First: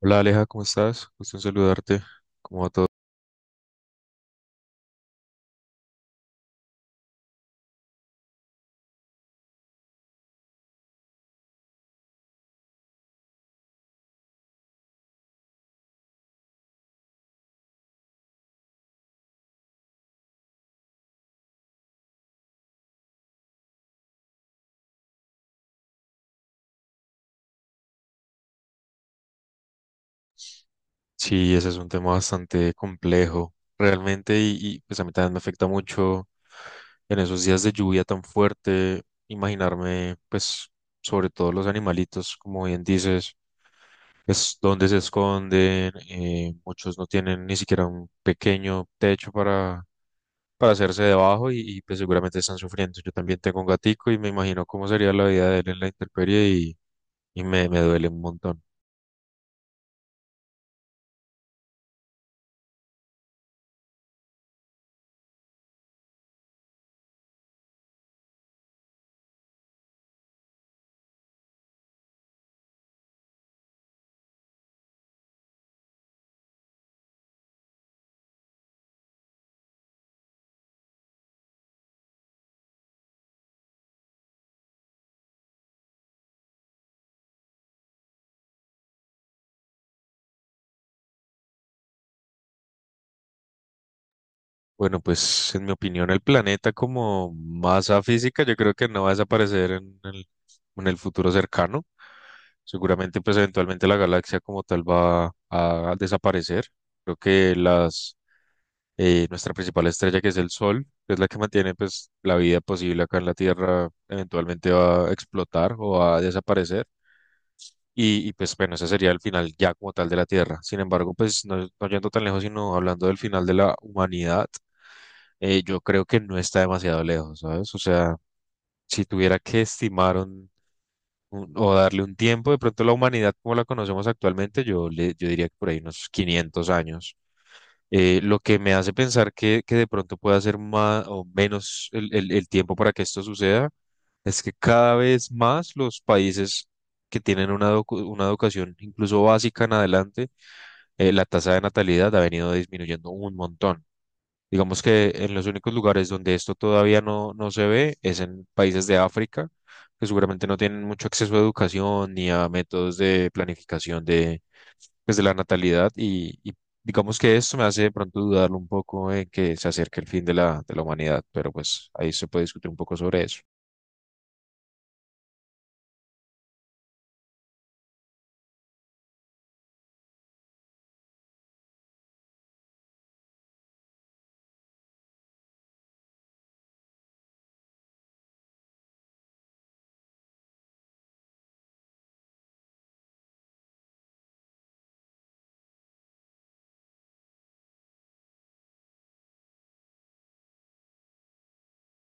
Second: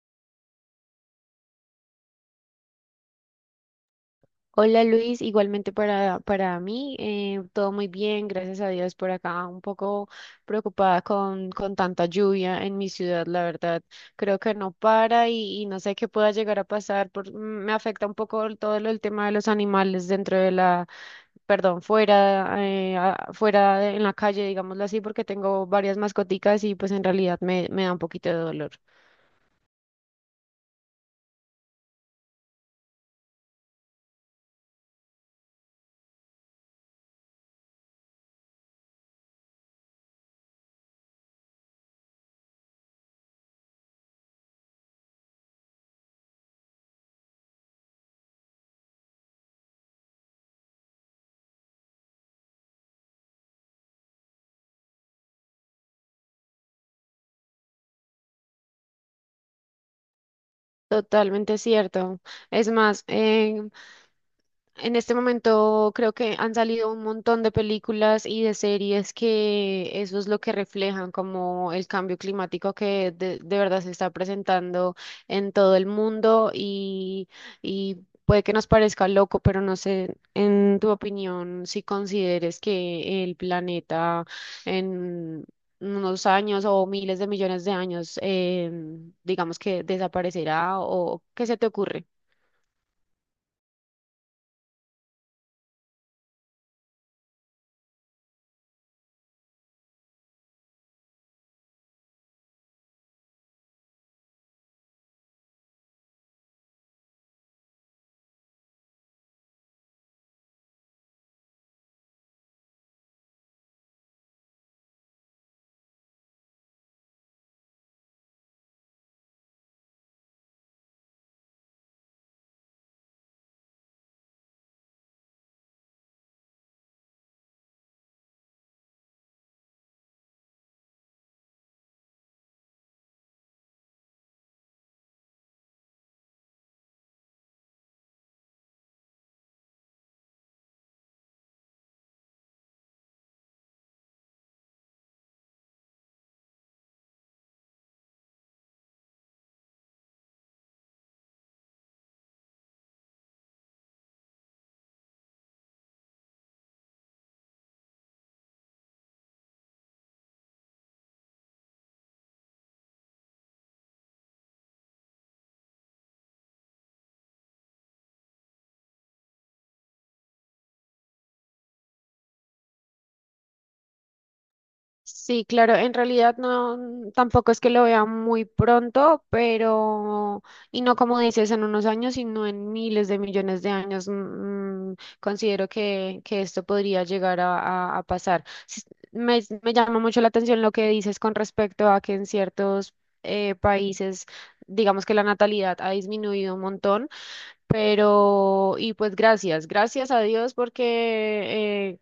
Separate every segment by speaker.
Speaker 1: Hola Aleja, ¿cómo estás? Gusto en saludarte. ¿Cómo va todo?
Speaker 2: Hola Luis, igualmente para mí, todo muy bien, gracias a Dios. Por acá, un poco preocupada con tanta lluvia en mi ciudad, la verdad, creo que no para y no sé qué pueda llegar a pasar, por, me afecta un poco el tema de los animales dentro de la, perdón, fuera, a- fuera de- en la calle, digámoslo así, porque tengo varias mascoticas y pues en realidad me da un poquito de dolor.
Speaker 1: Sí, ese es un tema bastante complejo, realmente, y, pues a mí también me afecta mucho en esos días de lluvia tan fuerte, imaginarme, pues, sobre todo los animalitos, como bien dices, es donde se esconden, muchos no tienen ni siquiera un pequeño techo para, hacerse debajo y, pues seguramente están sufriendo. Yo también tengo un gatico y me imagino cómo sería la vida de él en la intemperie y me duele un montón.
Speaker 2: Totalmente cierto. Es más, en este momento creo que han salido un montón de películas y de series que eso es lo que reflejan, como el cambio climático que de verdad se está presentando en todo el mundo, y puede que nos parezca loco, pero no sé, en tu opinión, si consideres que el planeta en unos años o miles de millones de años, digamos, que desaparecerá o qué se te ocurre.
Speaker 1: Bueno, pues en mi opinión el planeta como masa física yo creo que no va a desaparecer en el futuro cercano. Seguramente pues eventualmente la galaxia como tal va a desaparecer. Creo que nuestra principal estrella, que es el Sol, que es la que mantiene pues la vida posible acá en la Tierra, eventualmente va a explotar o va a desaparecer. Y, pues bueno, ese sería el final ya como tal de la Tierra. Sin embargo, pues no yendo tan lejos, sino hablando del final de la humanidad, yo creo que no está demasiado lejos, ¿sabes? O sea, si tuviera que estimar o darle un tiempo, de pronto la humanidad como la conocemos actualmente, yo diría que por ahí unos 500 años. Lo que me hace pensar que de pronto pueda ser más o menos el tiempo para que esto suceda es que cada vez más los países que tienen una educación incluso básica en adelante, la tasa de natalidad ha venido disminuyendo un montón. Digamos que en los únicos lugares donde esto todavía no se ve es en países de África, que seguramente no tienen mucho acceso a educación ni a métodos de planificación pues, de la natalidad, y digamos que esto me hace de pronto dudar un poco en que se acerque el fin de la, humanidad, pero pues ahí se puede discutir un poco sobre eso.
Speaker 2: Sí, claro, en realidad no, tampoco es que lo vea muy pronto, pero, y no como dices, en unos años, sino en miles de millones de años, considero que esto podría llegar a, a pasar. Sí. Me llama mucho la atención lo que dices con respecto a que en ciertos países, digamos que la natalidad ha disminuido un montón, pero, y pues gracias a Dios, porque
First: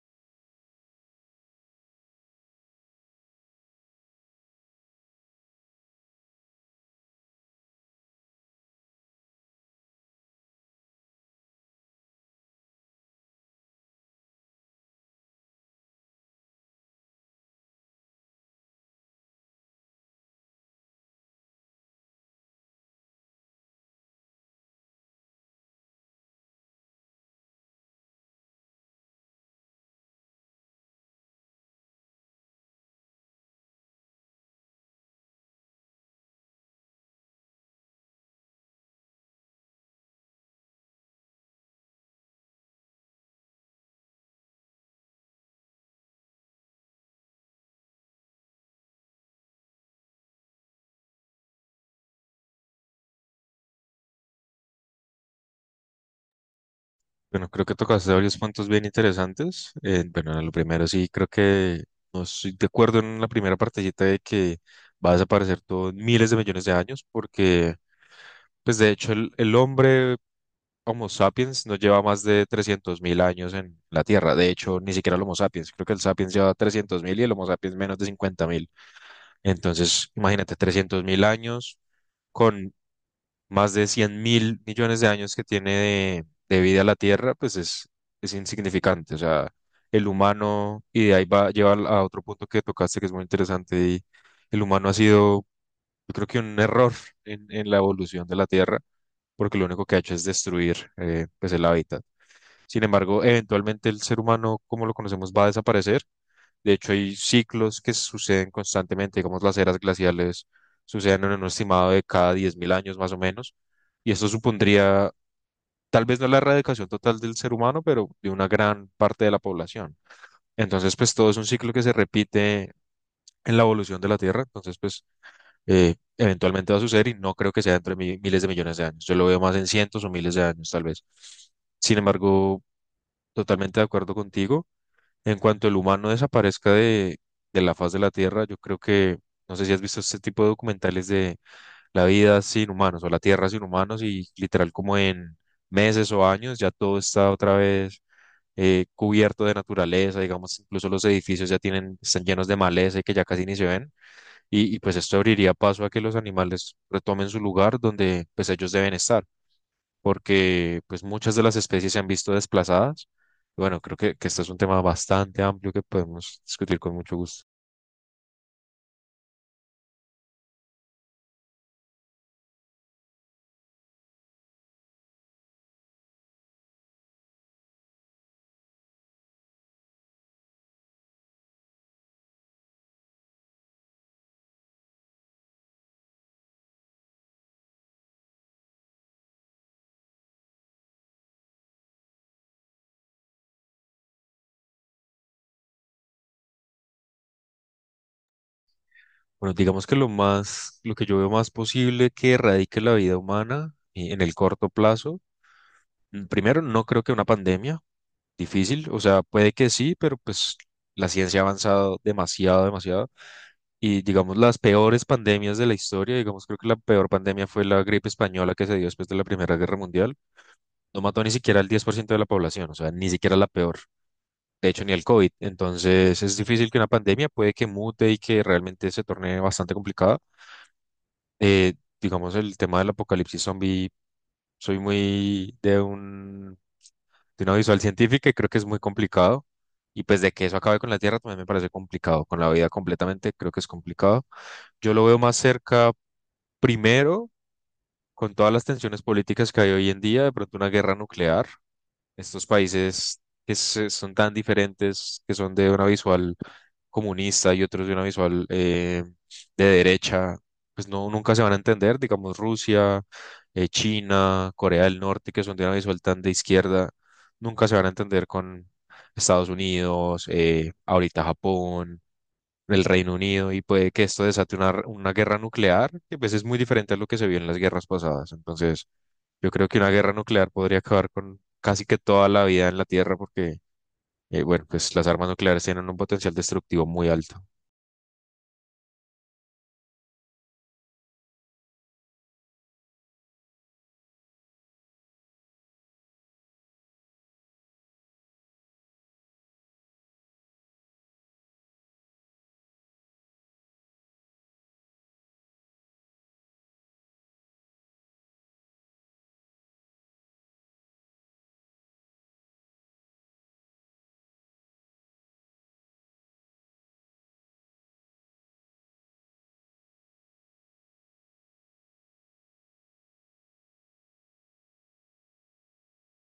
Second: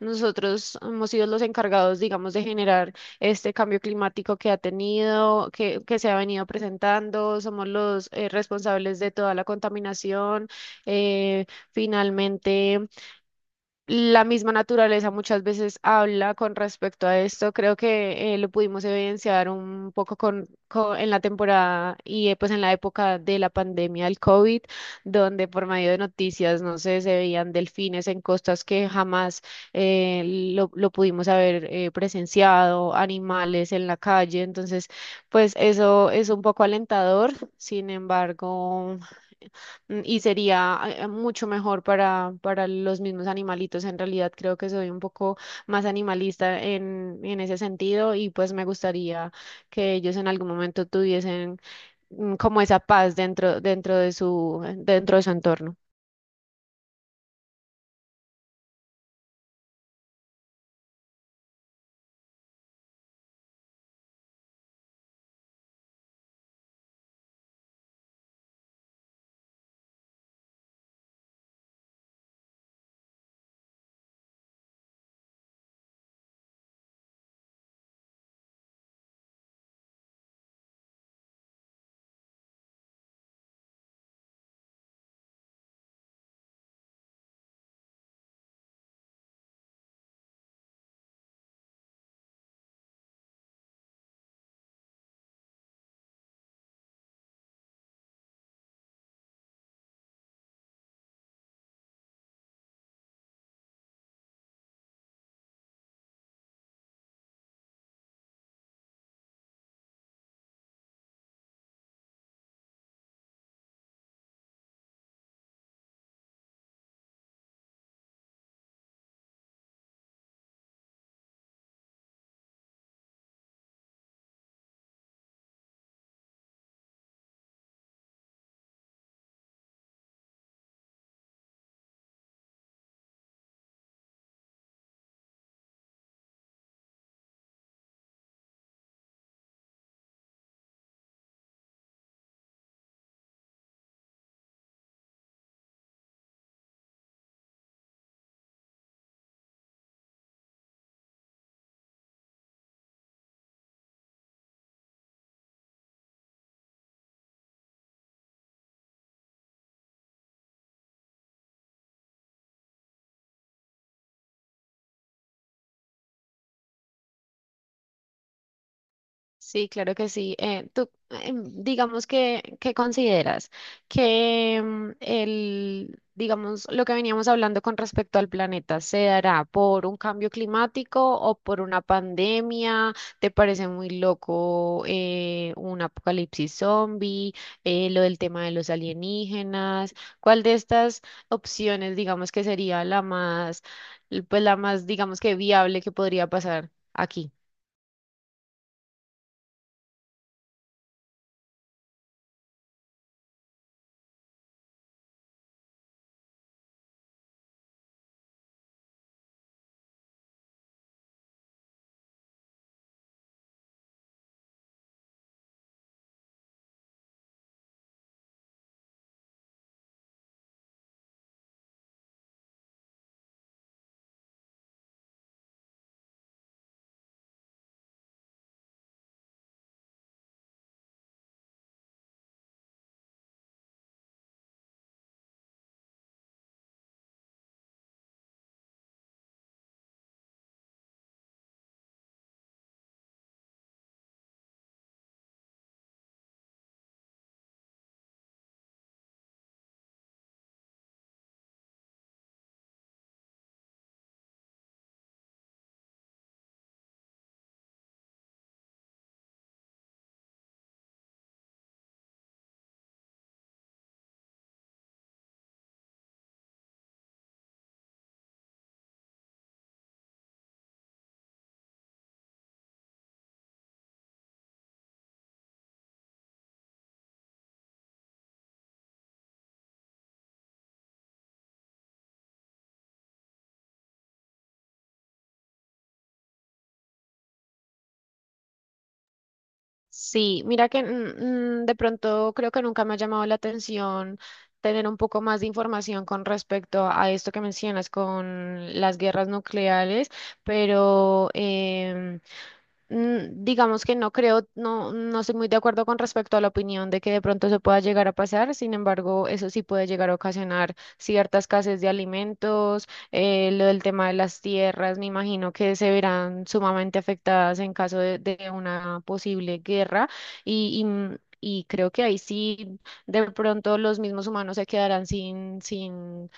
Speaker 2: nosotros hemos sido los encargados, digamos, de generar este cambio climático que ha tenido, que se ha venido presentando. Somos los responsables de toda la contaminación. Eh, Finalmente, la misma naturaleza muchas veces habla con respecto a esto. Creo que lo pudimos evidenciar un poco en la temporada, y pues en la época de la pandemia del COVID, donde por medio de noticias, no sé, se veían delfines en costas que jamás lo pudimos haber presenciado, animales en la calle. Entonces, pues eso es un poco alentador. Sin embargo... Y sería mucho mejor para los mismos animalitos. En realidad creo que soy un poco más animalista en ese sentido, y pues me gustaría que ellos en algún momento tuviesen, como, esa paz dentro, dentro de su entorno.
Speaker 1: Bueno, creo que tocaste varios puntos bien interesantes. Bueno, en lo primero sí, creo que no estoy de acuerdo en la primera partecita de que va a desaparecer todo en miles de millones de años, porque pues de hecho, el hombre Homo sapiens no lleva más de 300.000 años en la Tierra. De hecho, ni siquiera el Homo sapiens. Creo que el sapiens lleva 300.000 y el Homo sapiens menos de 50.000. Entonces, imagínate, 300.000 años con más de 100.000.000.000 de años que tiene de vida la Tierra, pues es, insignificante. O sea, el humano, y de ahí va a llevar a otro punto que tocaste que es muy interesante, y el humano ha sido, yo creo que un error en la evolución de la Tierra, porque lo único que ha hecho es destruir, pues, el hábitat. Sin embargo, eventualmente el ser humano, como lo conocemos, va a desaparecer. De hecho, hay ciclos que suceden constantemente, digamos, las eras glaciales suceden en un estimado de cada 10.000 años más o menos, y esto supondría tal vez no la erradicación total del ser humano, pero de una gran parte de la población. Entonces, pues todo es un ciclo que se repite en la evolución de la Tierra. Entonces, pues eventualmente va a suceder y no creo que sea entre miles de millones de años. Yo lo veo más en cientos o miles de años, tal vez. Sin embargo, totalmente de acuerdo contigo. En cuanto el humano desaparezca de la faz de la Tierra, yo creo que, no sé si has visto este tipo de documentales de la vida sin humanos o la Tierra sin humanos, y literal como en meses o años ya todo está otra vez cubierto de naturaleza, digamos, incluso los edificios ya tienen, están llenos de maleza y que ya casi ni se ven, y, pues esto abriría paso a que los animales retomen su lugar donde pues ellos deben estar, porque pues muchas de las especies se han visto desplazadas. Bueno, creo que este es un tema bastante amplio que podemos discutir con mucho gusto.
Speaker 2: Sí, claro que sí. Tú, digamos que, ¿qué consideras? Que el, digamos, lo que veníamos hablando con respecto al planeta, ¿se dará por un cambio climático o por una pandemia? ¿Te parece muy loco un apocalipsis zombie? Lo del tema de los alienígenas. ¿Cuál de estas opciones, digamos, que sería la más, pues la más, digamos, que viable que podría pasar aquí?
Speaker 1: Bueno, digamos que lo que yo veo más posible que erradique la vida humana, en el corto plazo, primero, no creo que una pandemia, difícil, o sea, puede que sí, pero pues la ciencia ha avanzado demasiado, demasiado. Y digamos, las peores pandemias de la historia, digamos, creo que la peor pandemia fue la gripe española, que se dio después de la Primera Guerra Mundial. No mató ni siquiera al 10% de la población, o sea, ni siquiera la peor. De hecho, ni el COVID. Entonces, es difícil que una pandemia, puede que mute y que realmente se torne bastante complicada. Eh, digamos, el tema del apocalipsis zombie, soy muy de un, de una visual científica y creo que es muy complicado. Y pues de que eso acabe con la Tierra también me parece complicado, con la vida completamente creo que es complicado. Yo lo veo más cerca. Primero, con todas las tensiones políticas que hay hoy en día, de pronto una guerra nuclear. Estos países, son tan diferentes, que son de una visual comunista y otros de una visual, de derecha, pues no, nunca se van a entender. Digamos Rusia, China, Corea del Norte, que son de una visual tan de izquierda, nunca se van a entender con Estados Unidos, ahorita Japón, el Reino Unido, y puede que esto desate una, guerra nuclear, que pues es muy diferente a lo que se vio en las guerras pasadas. Entonces, yo creo que una guerra nuclear podría acabar con casi que toda la vida en la Tierra porque, bueno, pues las armas nucleares tienen un potencial destructivo muy alto.
Speaker 2: Sí, mira que de pronto creo que nunca me ha llamado la atención tener un poco más de información con respecto a esto que mencionas con las guerras nucleares, pero digamos que no creo, no, no estoy muy de acuerdo con respecto a la opinión de que de pronto se pueda llegar a pasar. Sin embargo, eso sí puede llegar a ocasionar cierta escasez de alimentos, lo del tema de las tierras, me imagino que se verán sumamente afectadas en caso de una posible guerra, y creo que ahí sí de pronto los mismos humanos se quedarán sin,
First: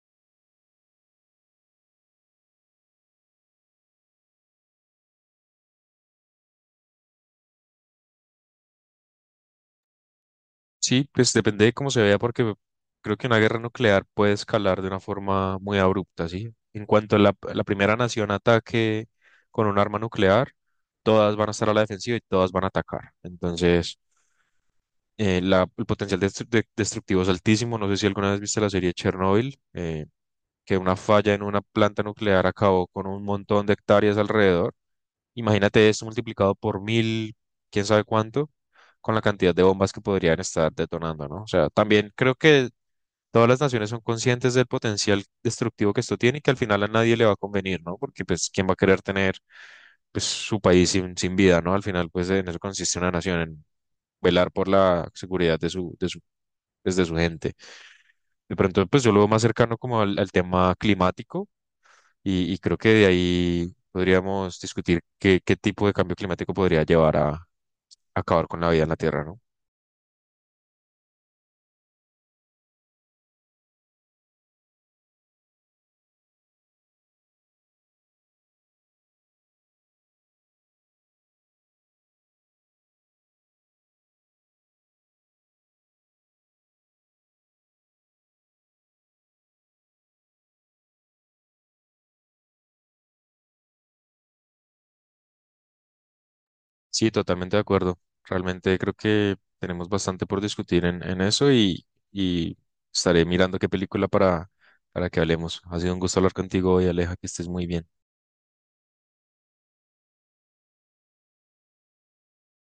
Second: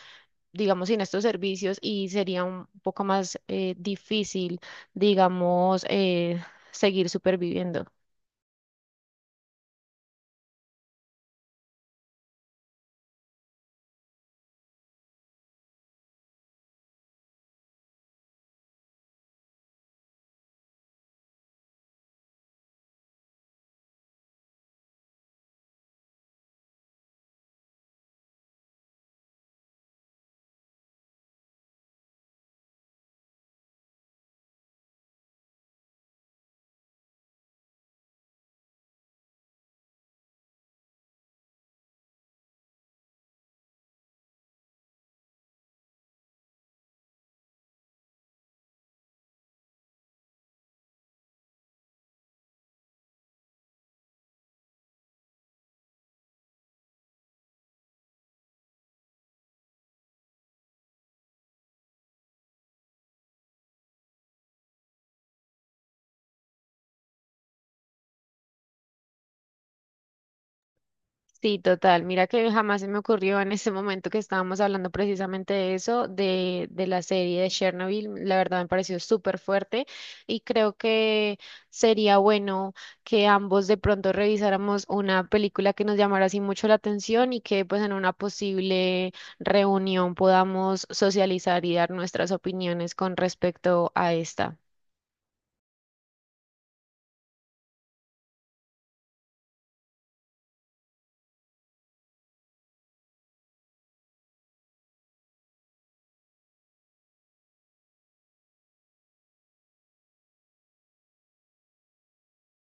Speaker 2: digamos, sin estos servicios, y sería un poco más difícil, digamos, seguir superviviendo.
Speaker 1: Sí, pues depende de cómo se vea, porque creo que una guerra nuclear puede escalar de una forma muy abrupta, ¿sí? En cuanto a la, la primera nación ataque con un arma nuclear, todas van a estar a la defensiva y todas van a atacar. Entonces, el potencial destructivo es altísimo. No sé si alguna vez viste la serie Chernobyl, que una falla en una planta nuclear acabó con un montón de hectáreas alrededor. Imagínate esto multiplicado por mil, quién sabe cuánto, con la cantidad de bombas que podrían estar detonando, ¿no? O sea, también creo que todas las naciones son conscientes del potencial destructivo que esto tiene y que al final a nadie le va a convenir, ¿no? Porque pues, ¿quién va a querer tener, pues, su país sin vida, ¿no? Al final, pues en eso consiste una nación, en velar por la seguridad pues, de su gente. De pronto, pues yo lo veo más cercano como al tema climático, y creo que de ahí podríamos discutir qué tipo de cambio climático podría llevar a acabar con la vida en la Tierra, ¿no?
Speaker 2: Sí, total. Mira que jamás se me ocurrió en ese momento que estábamos hablando precisamente de eso, de la serie de Chernobyl. La verdad me pareció súper fuerte, y creo que sería bueno que ambos de pronto revisáramos una película que nos llamara así mucho la atención, y que pues en una posible reunión podamos socializar y dar nuestras opiniones con respecto a esta.
Speaker 1: Sí, totalmente de acuerdo. Realmente creo que tenemos bastante por discutir en eso, y estaré mirando qué película para, que hablemos. Ha sido un gusto hablar contigo hoy, Aleja, que estés muy bien.